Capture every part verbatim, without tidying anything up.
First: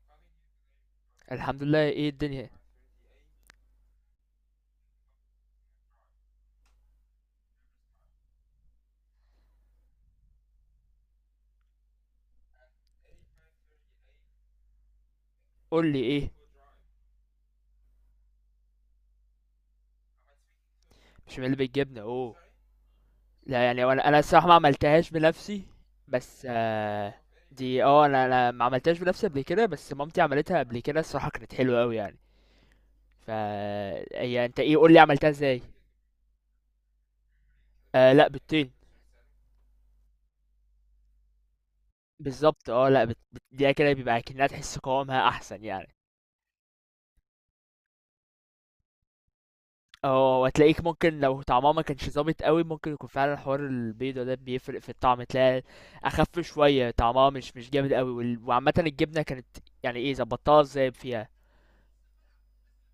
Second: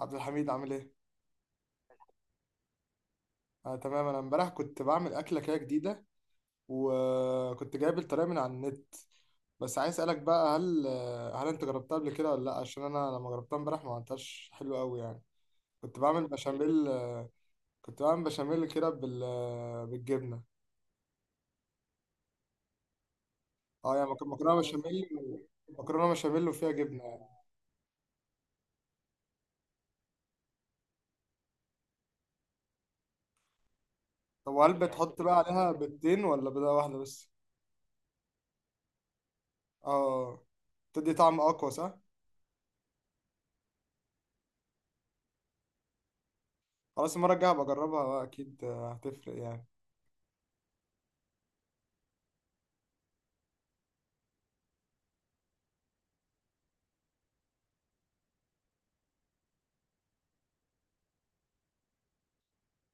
عبد الحميد عامل ايه؟ الحمد لله. ايه الدنيا؟ آه، تمام. انا امبارح كنت بعمل اكله كده جديده، وكنت جايب الطريقه من على النت. بس عايز اسالك بقى، هل آه، هل انت جربتها قبل كده ولا لا؟ عشان انا لما جربتها امبارح ما عملتهاش حلو قوي يعني. قول لي كنت بعمل ايه. بشاميل. آه، كنت بعمل بشاميل كده بال آه، بالجبنه. مش من اللي بتجيبنا؟ اوه، لا يعني اه وانا يعني انا مك- الصراحه ما مكرونه بشاميل عملتهاش و- بنفسي. مكرونه بس بشاميل وفيها جبنه آه يعني. دي، اه، انا انا ما عملتهاش بنفسي قبل كده، بس مامتي عملتها قبل كده الصراحه، كانت حلوه قوي يعني. فا هي طب انت وهل ايه؟ قول لي بتحط عملتها بقى ازاي. عليها بيضتين ولا بيضه واحده بس؟ آه لا بالطين. اه، تدي طعم اقوى صح؟ بالظبط. اه لا بت... بت... دي كده بيبقى كأنها تحس قوامها احسن يعني. خلاص، المره الجايه هبقى اجربها بقى، اكيد آه، هتفرق يعني. اه وهتلاقيك ممكن لو طعمها ما كانش ظابط قوي، ممكن يكون فعلا حوار البيضة ده بيفرق في الطعم، تلاقي اخف شوية، طعمها مش مش جامد قوي. وال- وعامة الجبنة كانت يعني ايه، ظبطتها ازاي فيها؟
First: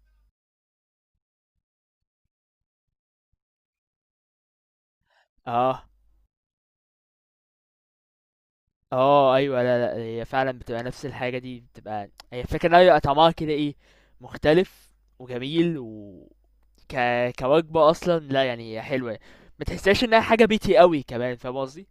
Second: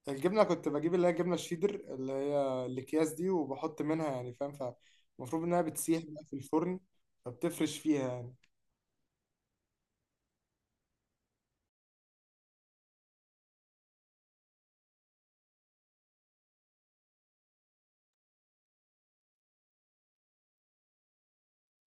الجبنه كنت بجيب اللي هي الجبنه الشيدر، اللي هي الاكياس دي، وبحط منها يعني، فاهم؟ فالمفروض انها اه بتسيح بقى في الفرن، فبتفرش فيها يعني. اه ايوه. لا لا، هي فعلا بتبقى نفس الحاجة دي، بتبقى هي الفكرة ان هي بيبقى طعمها كده ايه، مختلف وجميل و ك... كوجبة اصلا، لا يعني هي حلوة، ما تحسهاش انها حاجة بيتي قوي كمان، فاهم قصدي؟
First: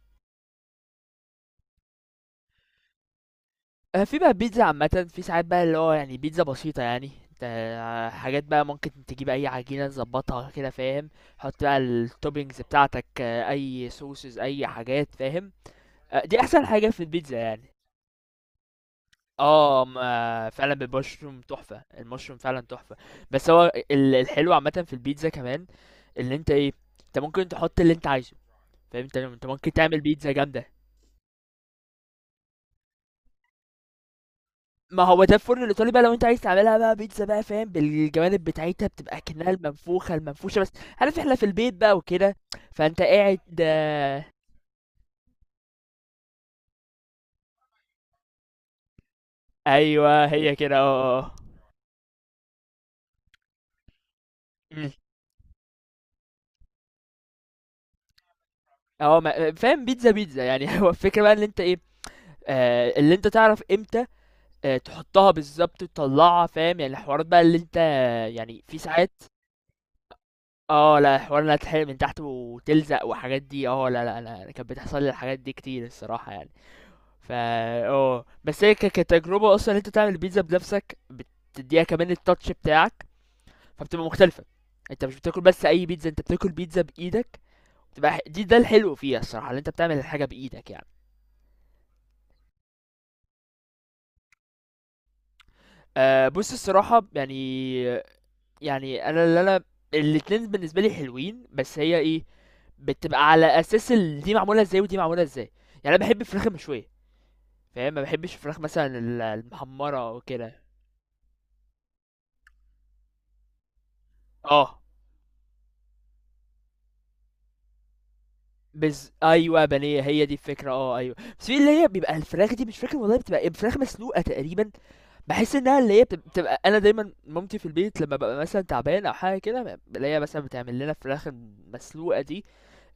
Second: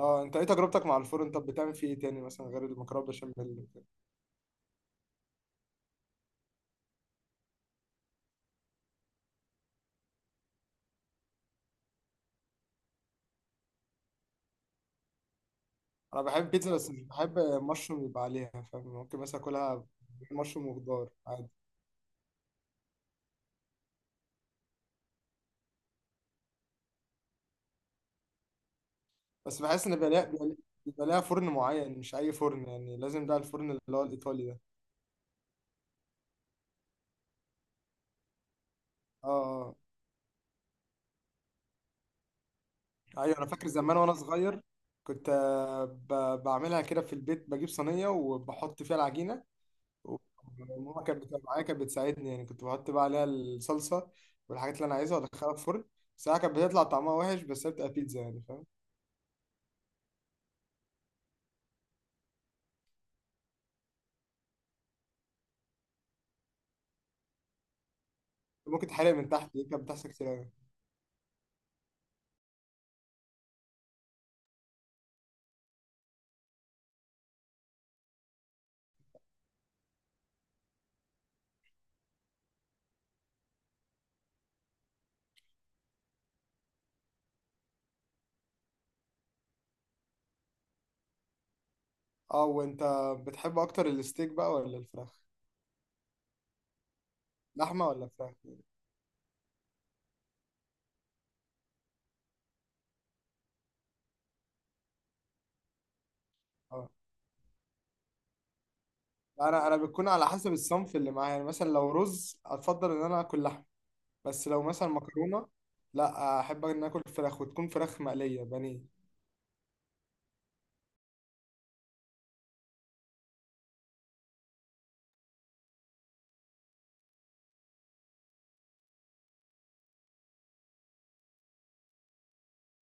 اه، انت ايه تجربتك مع الفرن؟ طب بتعمل فيه ايه تاني مثلا غير المكرونه بشاميل وكده؟ آه، في بقى بيتزا عامة، في ساعات بقى اللي هو يعني بيتزا بسيطة يعني، انت آه، حاجات بقى ممكن تجيب اي عجينة تظبطها كده فاهم، حط بقى التوبينجز بتاعتك، آه، اي سوسز اي حاجات فاهم. آه، انا دي بحب احسن بيتزا، حاجة بس في مش البيتزا بحب يعني. مشروم يبقى عليها، فاهم؟ ممكن مثلا اه اكلها م- آه، مشروم فعلا وخضار بالمشروم عادي. تحفة، المشروم فعلا تحفة. بس هو ال- الحلو عامة في البيتزا كمان، اللي انت ايه، انت ممكن تحط اللي انت عايزه، فاهم؟ انت انت بس ممكن بحس ان تعمل بيبقى ليها بيتزا بيبقى ليها جامدة. بيبقى ليها فرن معين، مش اي فرن يعني. لازم بقى الفرن اللي هو الايطالي ده. ما هو ده الفرن الايطالي بقى، لو انت عايز تعملها بقى بيتزا بقى فاهم، بالجوانب بتاعتها بتبقى اه كأنها آه. المنفوخه المنفوشه بس. عارف احنا في البيت بقى وكده، فانت ايوه، قاعد انا فاكر زمان وانا آه، صغير كنت آه، ب- بعملها كده في البيت، بجيب صينيه وبحط فيها العجينه، ايوه هي كده وماما اه كانت اه. بتبقى معايا، كانت بتساعدني يعني. كنت بحط بقى عليها الصلصه والحاجات اللي مم. انا عايزها وادخلها الفرن. ساعة كانت بتطلع طعمها وحش، بس هي بتبقى بيتزا يعني، فاهم؟ اه ما- فاهم، بيتزا بيتزا يعني هو الفكره بقى ان انت ايه، آه اللي انت تعرف امتى، آه تحطها بالظبط تطلعها، فاهم يعني الحوارات بقى اللي انت يعني في ممكن ساعات. تحرق من تحت، دي كانت بتحصل كتير أوي. اه لا، حوار انها تتحرق من تحت وتلزق وحاجات دي، اه لا لا انا، أنا كانت بتحصل لي الحاجات دي كتير الصراحه يعني. فا اه بس هي ك- كتجربة اصلا انت تعمل البيتزا بنفسك، بتديها كمان التاتش بتاعك، فبتبقى مختلفة، انت مش بتاكل بس اي بيتزا، انت بتاكل بيتزا بايدك، تبقى ح- دي ده الحلو فيها الصراحة، اللي انت بتعمل الحاجة بايدك يعني. اه، وانت بتحب اكتر الستيك بقى ولا الفراخ؟ أه بص الصراحة يعني، لحمه ولا فراخ يعني؟ يعني انا اللي انا الاتنين بالنسبة لي حلوين، بس هي ايه، بتبقى على اساس ال- دي معمولة ازاي ودي معمولة ازاي، يعني انا بحب الفراخ اه، المشوية، فاهم؟ ما بحبش الفراخ مثلا ال- انا انا المحمرة بتكون او على حسب كده. الصنف اللي معايا يعني. مثلا لو رز، اتفضل ان انا اكل لحمه. بس لو اه مثلا مكرونه، لا، احب ان اكل فراخ، وتكون فراخ مقليه بانيه. بز ايوه بانيه، هي دي الفكره اه ايوه، بس في اللي هي بيبقى الفراخ دي مش فاكر والله بتبقى إيه، فراخ مسلوقه تقريبا، بحس انها اللي هي بتب- بتبقى، انا دايما مامتي في البيت لما ببقى مثلا تعبان او حاجه كده، بلاقيها مثلا بتعمل لنا فراخ مسلوقه دي،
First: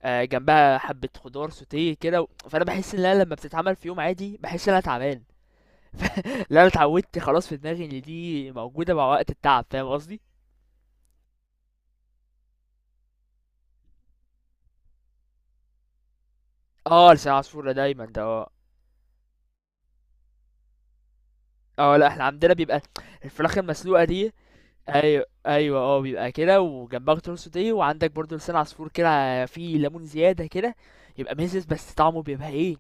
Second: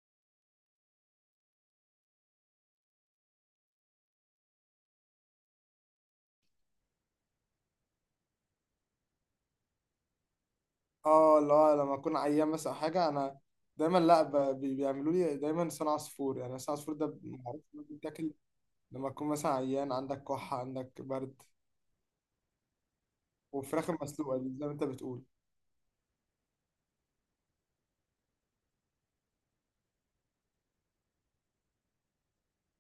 آه، جنبها حبه خضار سوتيه كده و- فانا بحس ان انا لما بتتعمل في يوم عادي بحس ان انا تعبان. ف- لا انا اتعودت خلاص، في دماغي ان دي موجوده مع وقت التعب، فاهم قصدي؟ اه لا، لما اكون عيان مثلا أو حاجه، انا دايما لا، ب- بي- بيعملوا لي دايما لسان عصفور يعني. لسان عصفور اه ده لسان معروف عصفور ده إنه دايما ده بيتاكل اه. لما تكون مثلا عيان، عندك كحه، عندك برد. اه لا، احنا عندنا بيبقى الفراخ وفراخ المسلوقه دي. المسلوقه دي زي ما انت بتقول. ايوه ايوه اه، بيبقى كده وجنبها خضار سوتيه، وعندك برضو لسان عصفور كده فيه ليمون زياده كده، يبقى مزز، بس طعمه بيبقى ايه،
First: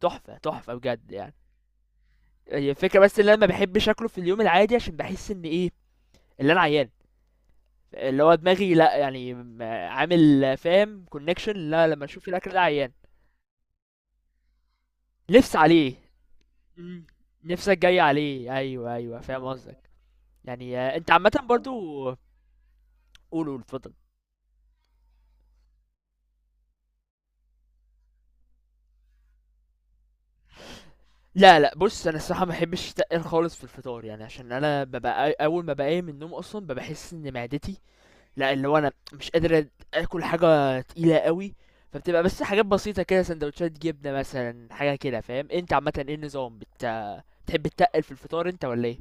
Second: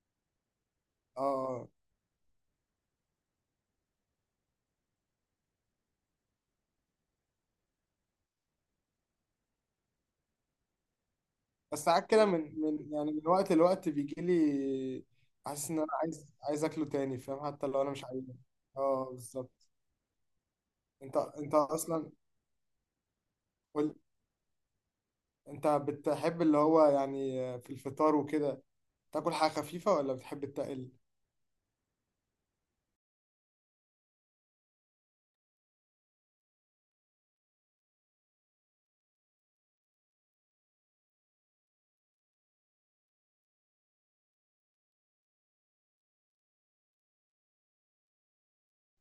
تحفه تحفه بجد يعني. اه، هي الفكره بس ان انا ما بحبش اكله في اليوم العادي، عشان بحس ان ايه، اللي انا عيان، اللي هو دماغي، لا يعني م- عامل فاهم كونكشن، بس لا لما ساعات كده اشوف الاكل ده من عيان. من يعني، من وقت لوقت بيجي لي نفس حاسس ان انا عليه. عايز عايز اكله مم. تاني، فاهم؟ حتى نفسك لو انا جاي مش عايز. عليه، ايوه اه ايوه فاهم بالظبط. قصدك. يعني آه، انت انت عامه انت برضو اصلا قول. قول اتفضل. قول. انت بتحب اللي هو يعني في الفطار وكده تاكل حاجه خفيفه ولا بتحب التقل؟ لا لأ، بُص أنا الصراحة ما باحبش التقّل خالص في الفطار، يعني عشان أنا بابقى أ أول ما باقوم من النوم أصلًا بابقى باحس إن معدتي لأ، اللي هو أنا مش قادر أد آكل حاجة تقيلة أوي، فبتبقى بس حاجات بسيطة كده، ساندوتشات جبنة مثلًا، حاجة كده فاهم؟ أنت عامةً إيه النظام، بت بتحب تتقّل في الفطار أنت والّا إيه؟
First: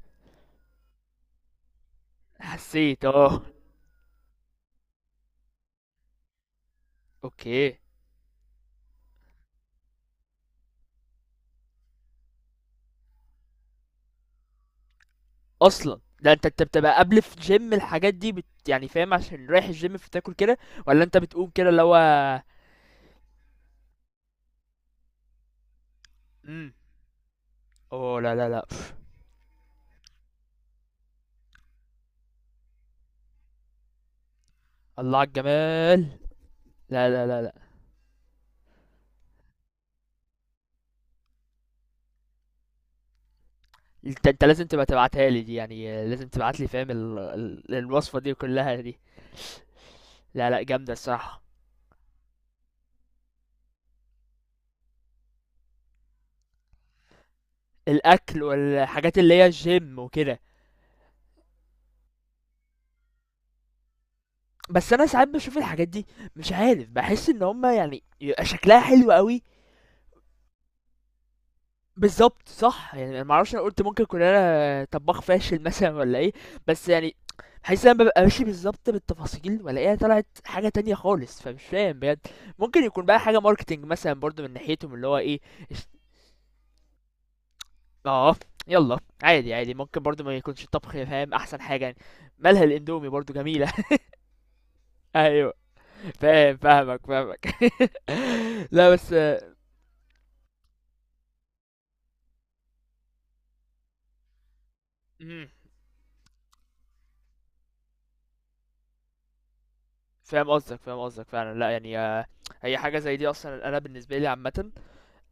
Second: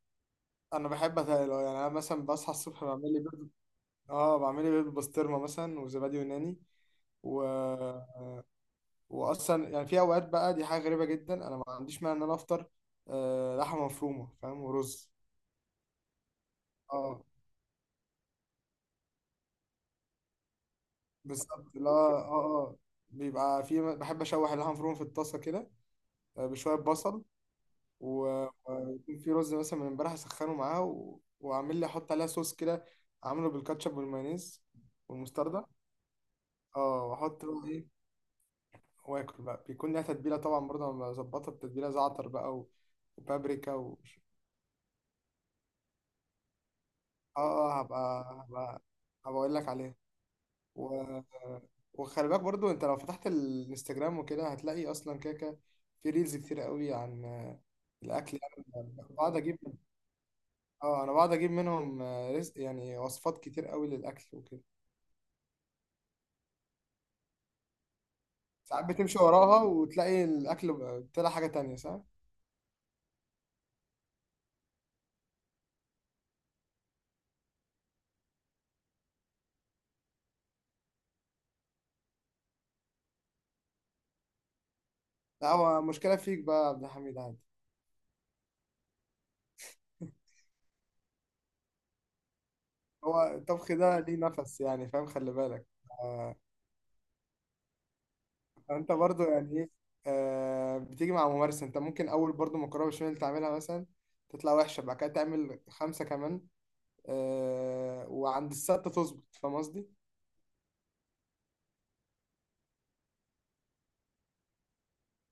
انا بحب اتقل اه. يعني انا مثلا بصحى الصبح حسيت بعمل لي آه، بيض. اه، بعمل لي بيض بسطرمه مثلا وزبادي يوناني و... أوكي. واصلا يعني، في اوقات بقى، دي حاجه غريبه جدا، انا ما عنديش مانع ان انا افطر آه لحمه مفرومه، فاهم؟ ورز. أصلًا! ده أنت أنت بتبقى قبل اه في الGym، الحاجات دي بت يعني فاهم عشان رايح الGym فتاكل كده، والّا أنت بتقوم كده بالظبط. اللي لا هو اه اه، بيبقى في، بحب اشوح اللحمه المفرومه في الطاسه كده، آه، إمم، بشويه بصل، أوه! لا، و- لا، لأ، ويكون في رز مثلا من امبارح اسخنه معاه، و... واعمل لي، احط عليها صوص كده، اعمله بالكاتشب والمايونيز الله على والمستردة. الجمال. اه، لا لا لا واحط لا بقى ايه، واكل بقى. بيكون ليها تتبيله طبعا برضه، انا بظبطها بتتبيله زعتر بقى، و... وبابريكا و... انت انت لازم تبقى تبعتها لي دي، يعني لازم تبعت لي فاهم ال... ال- اه اه، الوصفة هبقى دي كلها هبقى دي. هبقى اقول لك عليها. لا لا جامدة و... الصراحة. وخلي بالك برضه، انت لو فتحت الانستجرام وكده، هتلاقي اصلا كده كده في ريلز كتير قوي عن آه، الاكل. الأكل يعني والحاجات اللي بقعد هي اجيب. الجيم وكده. اه، انا بقعد اجيب منهم آه، رزق يعني، وصفات كتير قوي للاكل وكده. بس أنا ساعات بشوف الحاجات دي مش عارف، بحس إن هما يعني يبقى شكلها ساعات حلو بتمشي قوي. وراها وتلاقي الاكل بقى- طلع حاجه تانية، صح؟ بالظبط صح، يعني أنا معرفش، أنا قلت ممكن أكون أنا طباخ فاشل مثلا ولا إيه، بس يعني بحس إن أنا ببقى ماشي بالظبط بالتفاصيل وألاقيها طلعت حاجة تانية خالص، فمش فاهم بجد، ممكن يكون بقى حاجة ماركتينج مثلا برضو من ناحيتهم اللي هو إيه. لا، هو مشكله فيك بقى يا عبد الحميد، عادي. اه يلا عادي عادي، ممكن برضو ما يكونش الطبخ فاهم احسن حاجه يعني، مالها الاندومي هو برضو جميله. الطبخ ده ليه نفس يعني، فاهم؟ خلي ايوه. بالك. آه فاهم، فاهمك فاهمك لا انت بس برضو آه، يعني ايه، آه بتيجي مع ممارسه. انت ممكن اول برضو مكرونه بشاميل تعملها مثلا، تطلع وحشه، بعد كده مم. تعمل خمسه كمان، آه وعند السته تظبط، فاهم قصدي؟ فاهم قصدك، فاهم قصدك فعلا، لا يعني آه، هي حاجه زي دي اصلا انا بالنسبه لي عامه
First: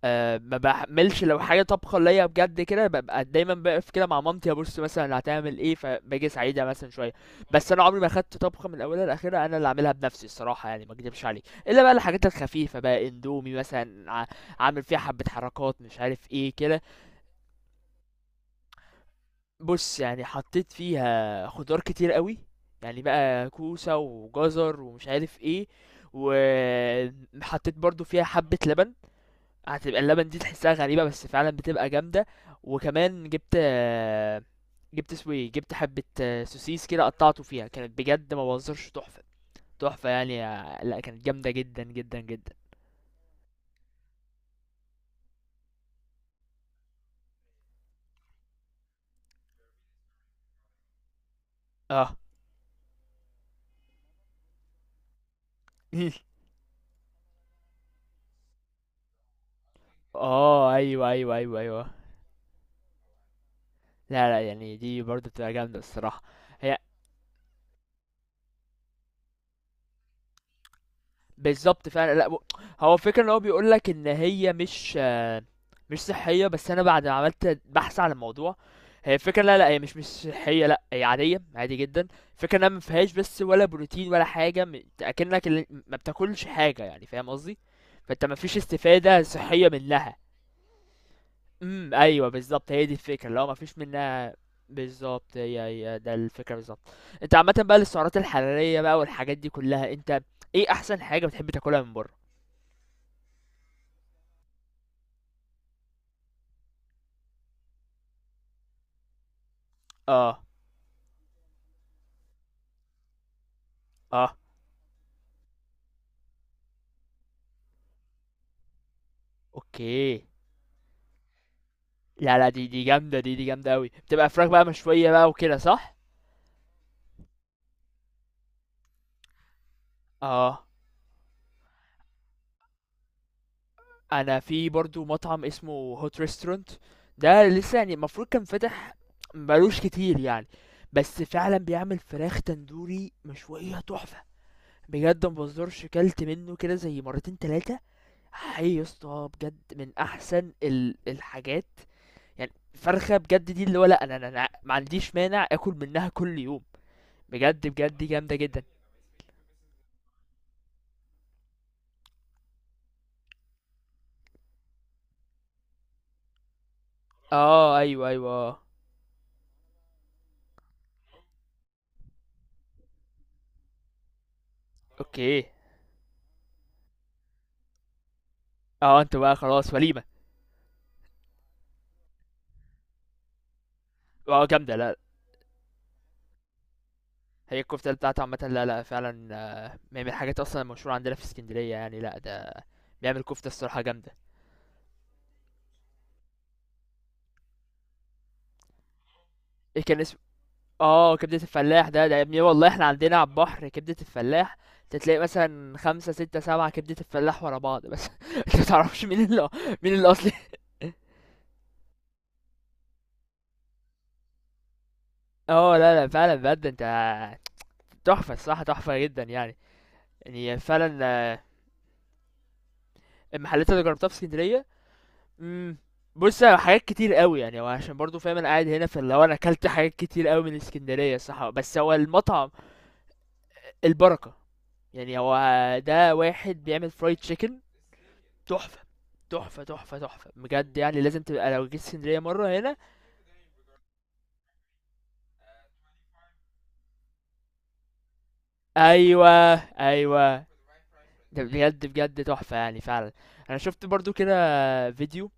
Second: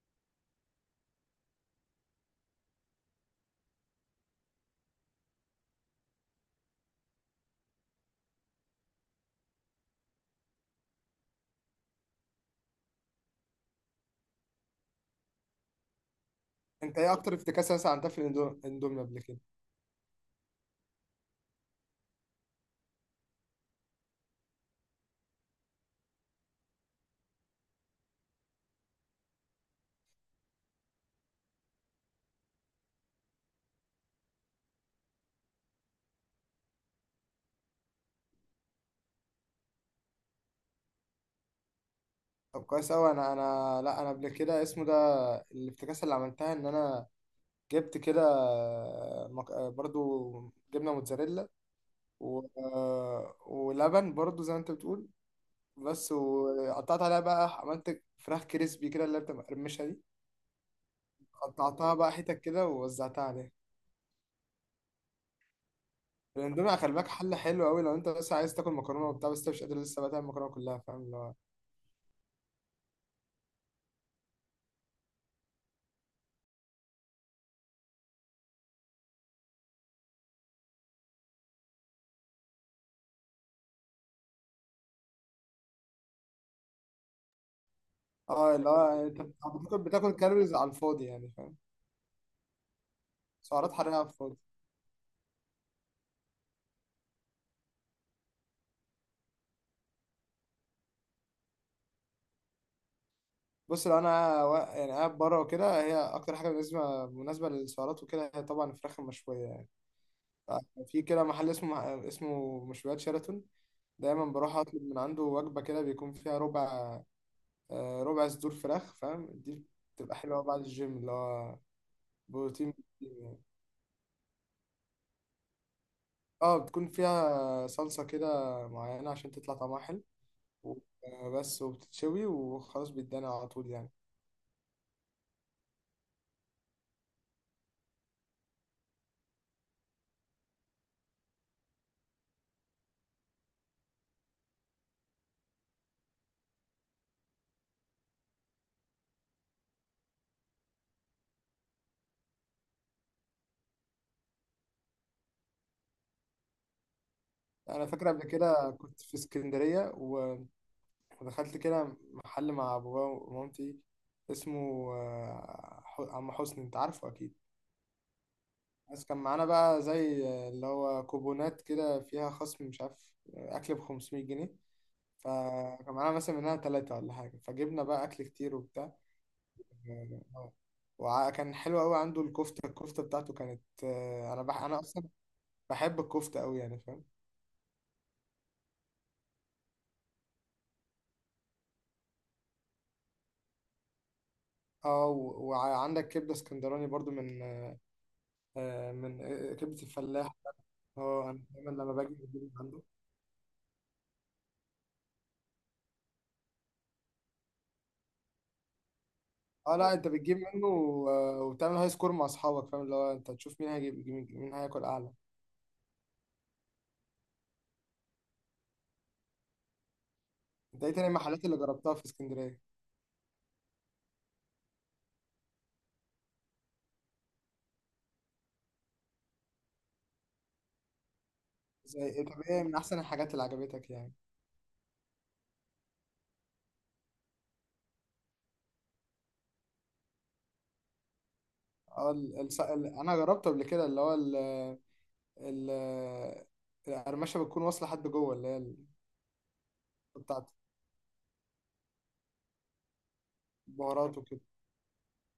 آه ما بحملش، لو حاجه طبخه ليا بجد كده ببقى دايما بقف كده مع مامتي ابص مثلا اللي هتعمل ايه، فباجي اساعدها مثلا شويه، بس انا عمري ما خدت طبخه من اولها لاخرها انا اللي اعملها بنفسي الصراحه يعني، ما اكدبش عليك الا بقى الحاجات الخفيفه، بقى اندومي مثلا ع- عامل فيها حبه حركات مش عارف ايه كده. انت ايه اكتر افتكاسه مثلا عملتها في الاندو- الاندومي قبل كده؟ بص يعني حطيت فيها خضار كتير قوي، يعني بقى كوسه وجزر ومش عارف ايه، وحطيت برضو فيها حبه لبن، هتبقى اللبن دي تحسها غريبة بس فعلا بتبقى جامدة، وكمان جبت آه، جبت اسمه ايه، جبت حبة آه، سوسيس كده قطعته فيها، كانت بجد ما بهزرش تحفة، تحفة يعني آه، لا كانت جامدة جدا جدا جدا. طب كويس قوي. انا انا لا، انا قبل كده اسمه ده، الافتكاسة اللي عملتها إن أنا جبت كده آه، مك- آه، برضو جبنة موتزاريلا اه و... ولبن برضو زي ما أنت بتقول، بس، وقطعت عليها بقى، عملت فراخ كريسبي كده، اللي هي بتبقى مقرمشة دي، اه ايوه ايوه ايوه ايوه قطعتها بقى حتت كده ووزعتها عليها. لا لا، يعني دي برضه بتبقى جامدة الصراحة. الاندومي هي خلي بالك، حل حلو قوي لو انت بس عايز تاكل مكرونه وبتاع، بس انت مش قادر لسه بقى تعمل المكرونه كلها، فاهم اللي هو؟ بالضبط فعلًا، لأ و هو الفكرة إن هو بيقول لك إن هي مش مش صحية، بس أنا بعد ما عملت بحث عن الموضوع، هي الفكرة لا، لأ، هي مش مش صحية لأ، هي عادية، عادي جدًا، الفكرة إنها ما فيهاش بس ولا بروتين ولا حاجة، م أكنك ال ما بتاكلش حاجة يعني فاهم قصدي؟ فأنت ما فيش اه، اللي هو انت استفادة صحية بتاكل بتاكل منها. كالوريز على الفاضي يعني، فاهم؟ إمم، أيوه بالضبط، هي دي الفكرة، اللي هو ما سعرات فيش حراريه على منها. الفاضي. بالضبط، هي هي ده الفكرة بالضبط. أنت عامةً بقى للسعرات الحرارية بقى والحاجات دي كلها، أنت إيه أحسن حاجة بتحب تاكلها من برّه؟ بص، لو انا وا- يعني قاعد بره وكده، هي اكتر حاجه بالنسبه مناسبه للسعرات وكده هي طبعا الفراخ المشويه يعني. اه. آه، في كده محل اسمه اسمه مشويات شيراتون، دايما اه. بروح اطلب من عنده وجبه كده، بيكون فيها ربع، آه، ربع صدور فراخ، فاهم دي؟ بتبقى اوكي. حلوه بعد الجيم، اللي هو لا لا، دي بروتين، دي جامدة، بروتين دي يعني. دي جامدة أوي، بتبقى فراخ بقى مشوية بقى وكده صح؟ اه، بتكون فيها صلصه كده معينه عشان تطلع طعمها حلو، اه. و- آه، بس، وبتتشوي وخلاص، بيتدانى على طول يعني. أنا في برضو مطعم اسمه هوت ريستورانت، ده لسه يعني، المفروض كان فاتح مبقالوش كتير يعني، بس فعلا بيعمل فراخ تندوري مشوية تحفة، بجد ما بهزرش، كلت منه كده زي مرتين تلاتة، حي يا اسطى بجد من أحسن ال- الحاجات، يعني فرخة بجد دي، اللي هو لأ أنا أنا أنا ما عنديش مانع آكل منها كل يوم، بجد انا بجد دي فاكر قبل جامدة جدًا. كده كنت في اسكندريه، و فدخلت كده محل مع بابا ومامتي، اسمه آه، ح- عم حسني، انت عارفه اكيد. آه، أيوه، أيوه، آه، بس كان معانا بقى زي آه، اللي هو كوبونات كده فيها خصم، مش عارف، آه، اكل ب خمسمائة جنيه. أوكي. فكان معانا مثلا منها ثلاثة ولا حاجة، فجبنا بقى أكل كتير وبتاع. آه، أنتم بقى خلاص وليمة. آه، وكان حلو قوي عنده الكفتة الكفتة بتاعته كانت آه، أنا آه، بح جامدة أنا لأ. أصلا بحب الكفتة قوي يعني، فاهم؟ هي الكفتة بتاعته عامةً، لأ، لأ، فعلًا آه، من من الحاجات أصلًا المشهورة عندنا في إسكندرية يعني، لأ، ده بيعمل كفتة الصراحة جامدة. اه، و- وعندك كبدة اسكندراني برضو من آه، من آه، إيه كبدة كان اسمه؟ الفلاح. آه، اه، كبدة انا دايما الفلاح لما ده، باجي ده يا ابني بجيب من والله عنده. إحنا عندنا على البحر كبدة الفلاح، تلاقي مثلًا خمسة، ستة، سبعة كبدة الفلاح ورا بعض مثلًا، أنت ما تعرفش مين ال اه لا، مين انت الأصلي. بتجيب منه. آه، وبتعمل هاي سكور مع اصحابك، فاهم اللي هو؟ انت تشوف مين هيجيب، مين مين هياكل اعلى. آه، لأ، لأ، فعلًا بجد أنت، تحفة الصراحة تحفة جدًا يعني. يعني انت فعلًا. ايه تاني المحلات اللي جربتها في اسكندريه؟ المحلات اللي جربتها في اسكندريه. امم، بص على حاجات كتير قوي يعني، هو عشان برضو فاهم انا قاعد هنا، فاللي هو انا اكلت حاجات كتير قوي من اسكندريه صح، بس هو زي ايه؟ طب المطعم ايه من احسن الحاجات اللي عجبتك يعني؟ البركه، يعني هو ده واحد بيعمل فرايد تشيكن تحفه، تحفه تحفه تحفه بجد يعني، لازم تبقى لو جيت اه، اسكندريه ال... مره الس- هنا. ال... انا جربته قبل كده، اللي هو ال... ال... القرمشه بتكون واصله لحد جوه، اللي هي ال- ايوه. ايوه. بتاعت ده بجد بجد تحفه يعني فعلا. انا شفت برضو بهارات كده وكده. فيديو،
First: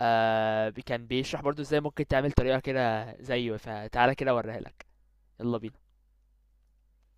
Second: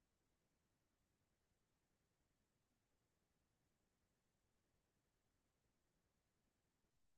آه بي- كان بيشرح برضو ازاي ممكن تعمل طريقه كده زيه، فتعالى كده اوريها لك. يلا بينا.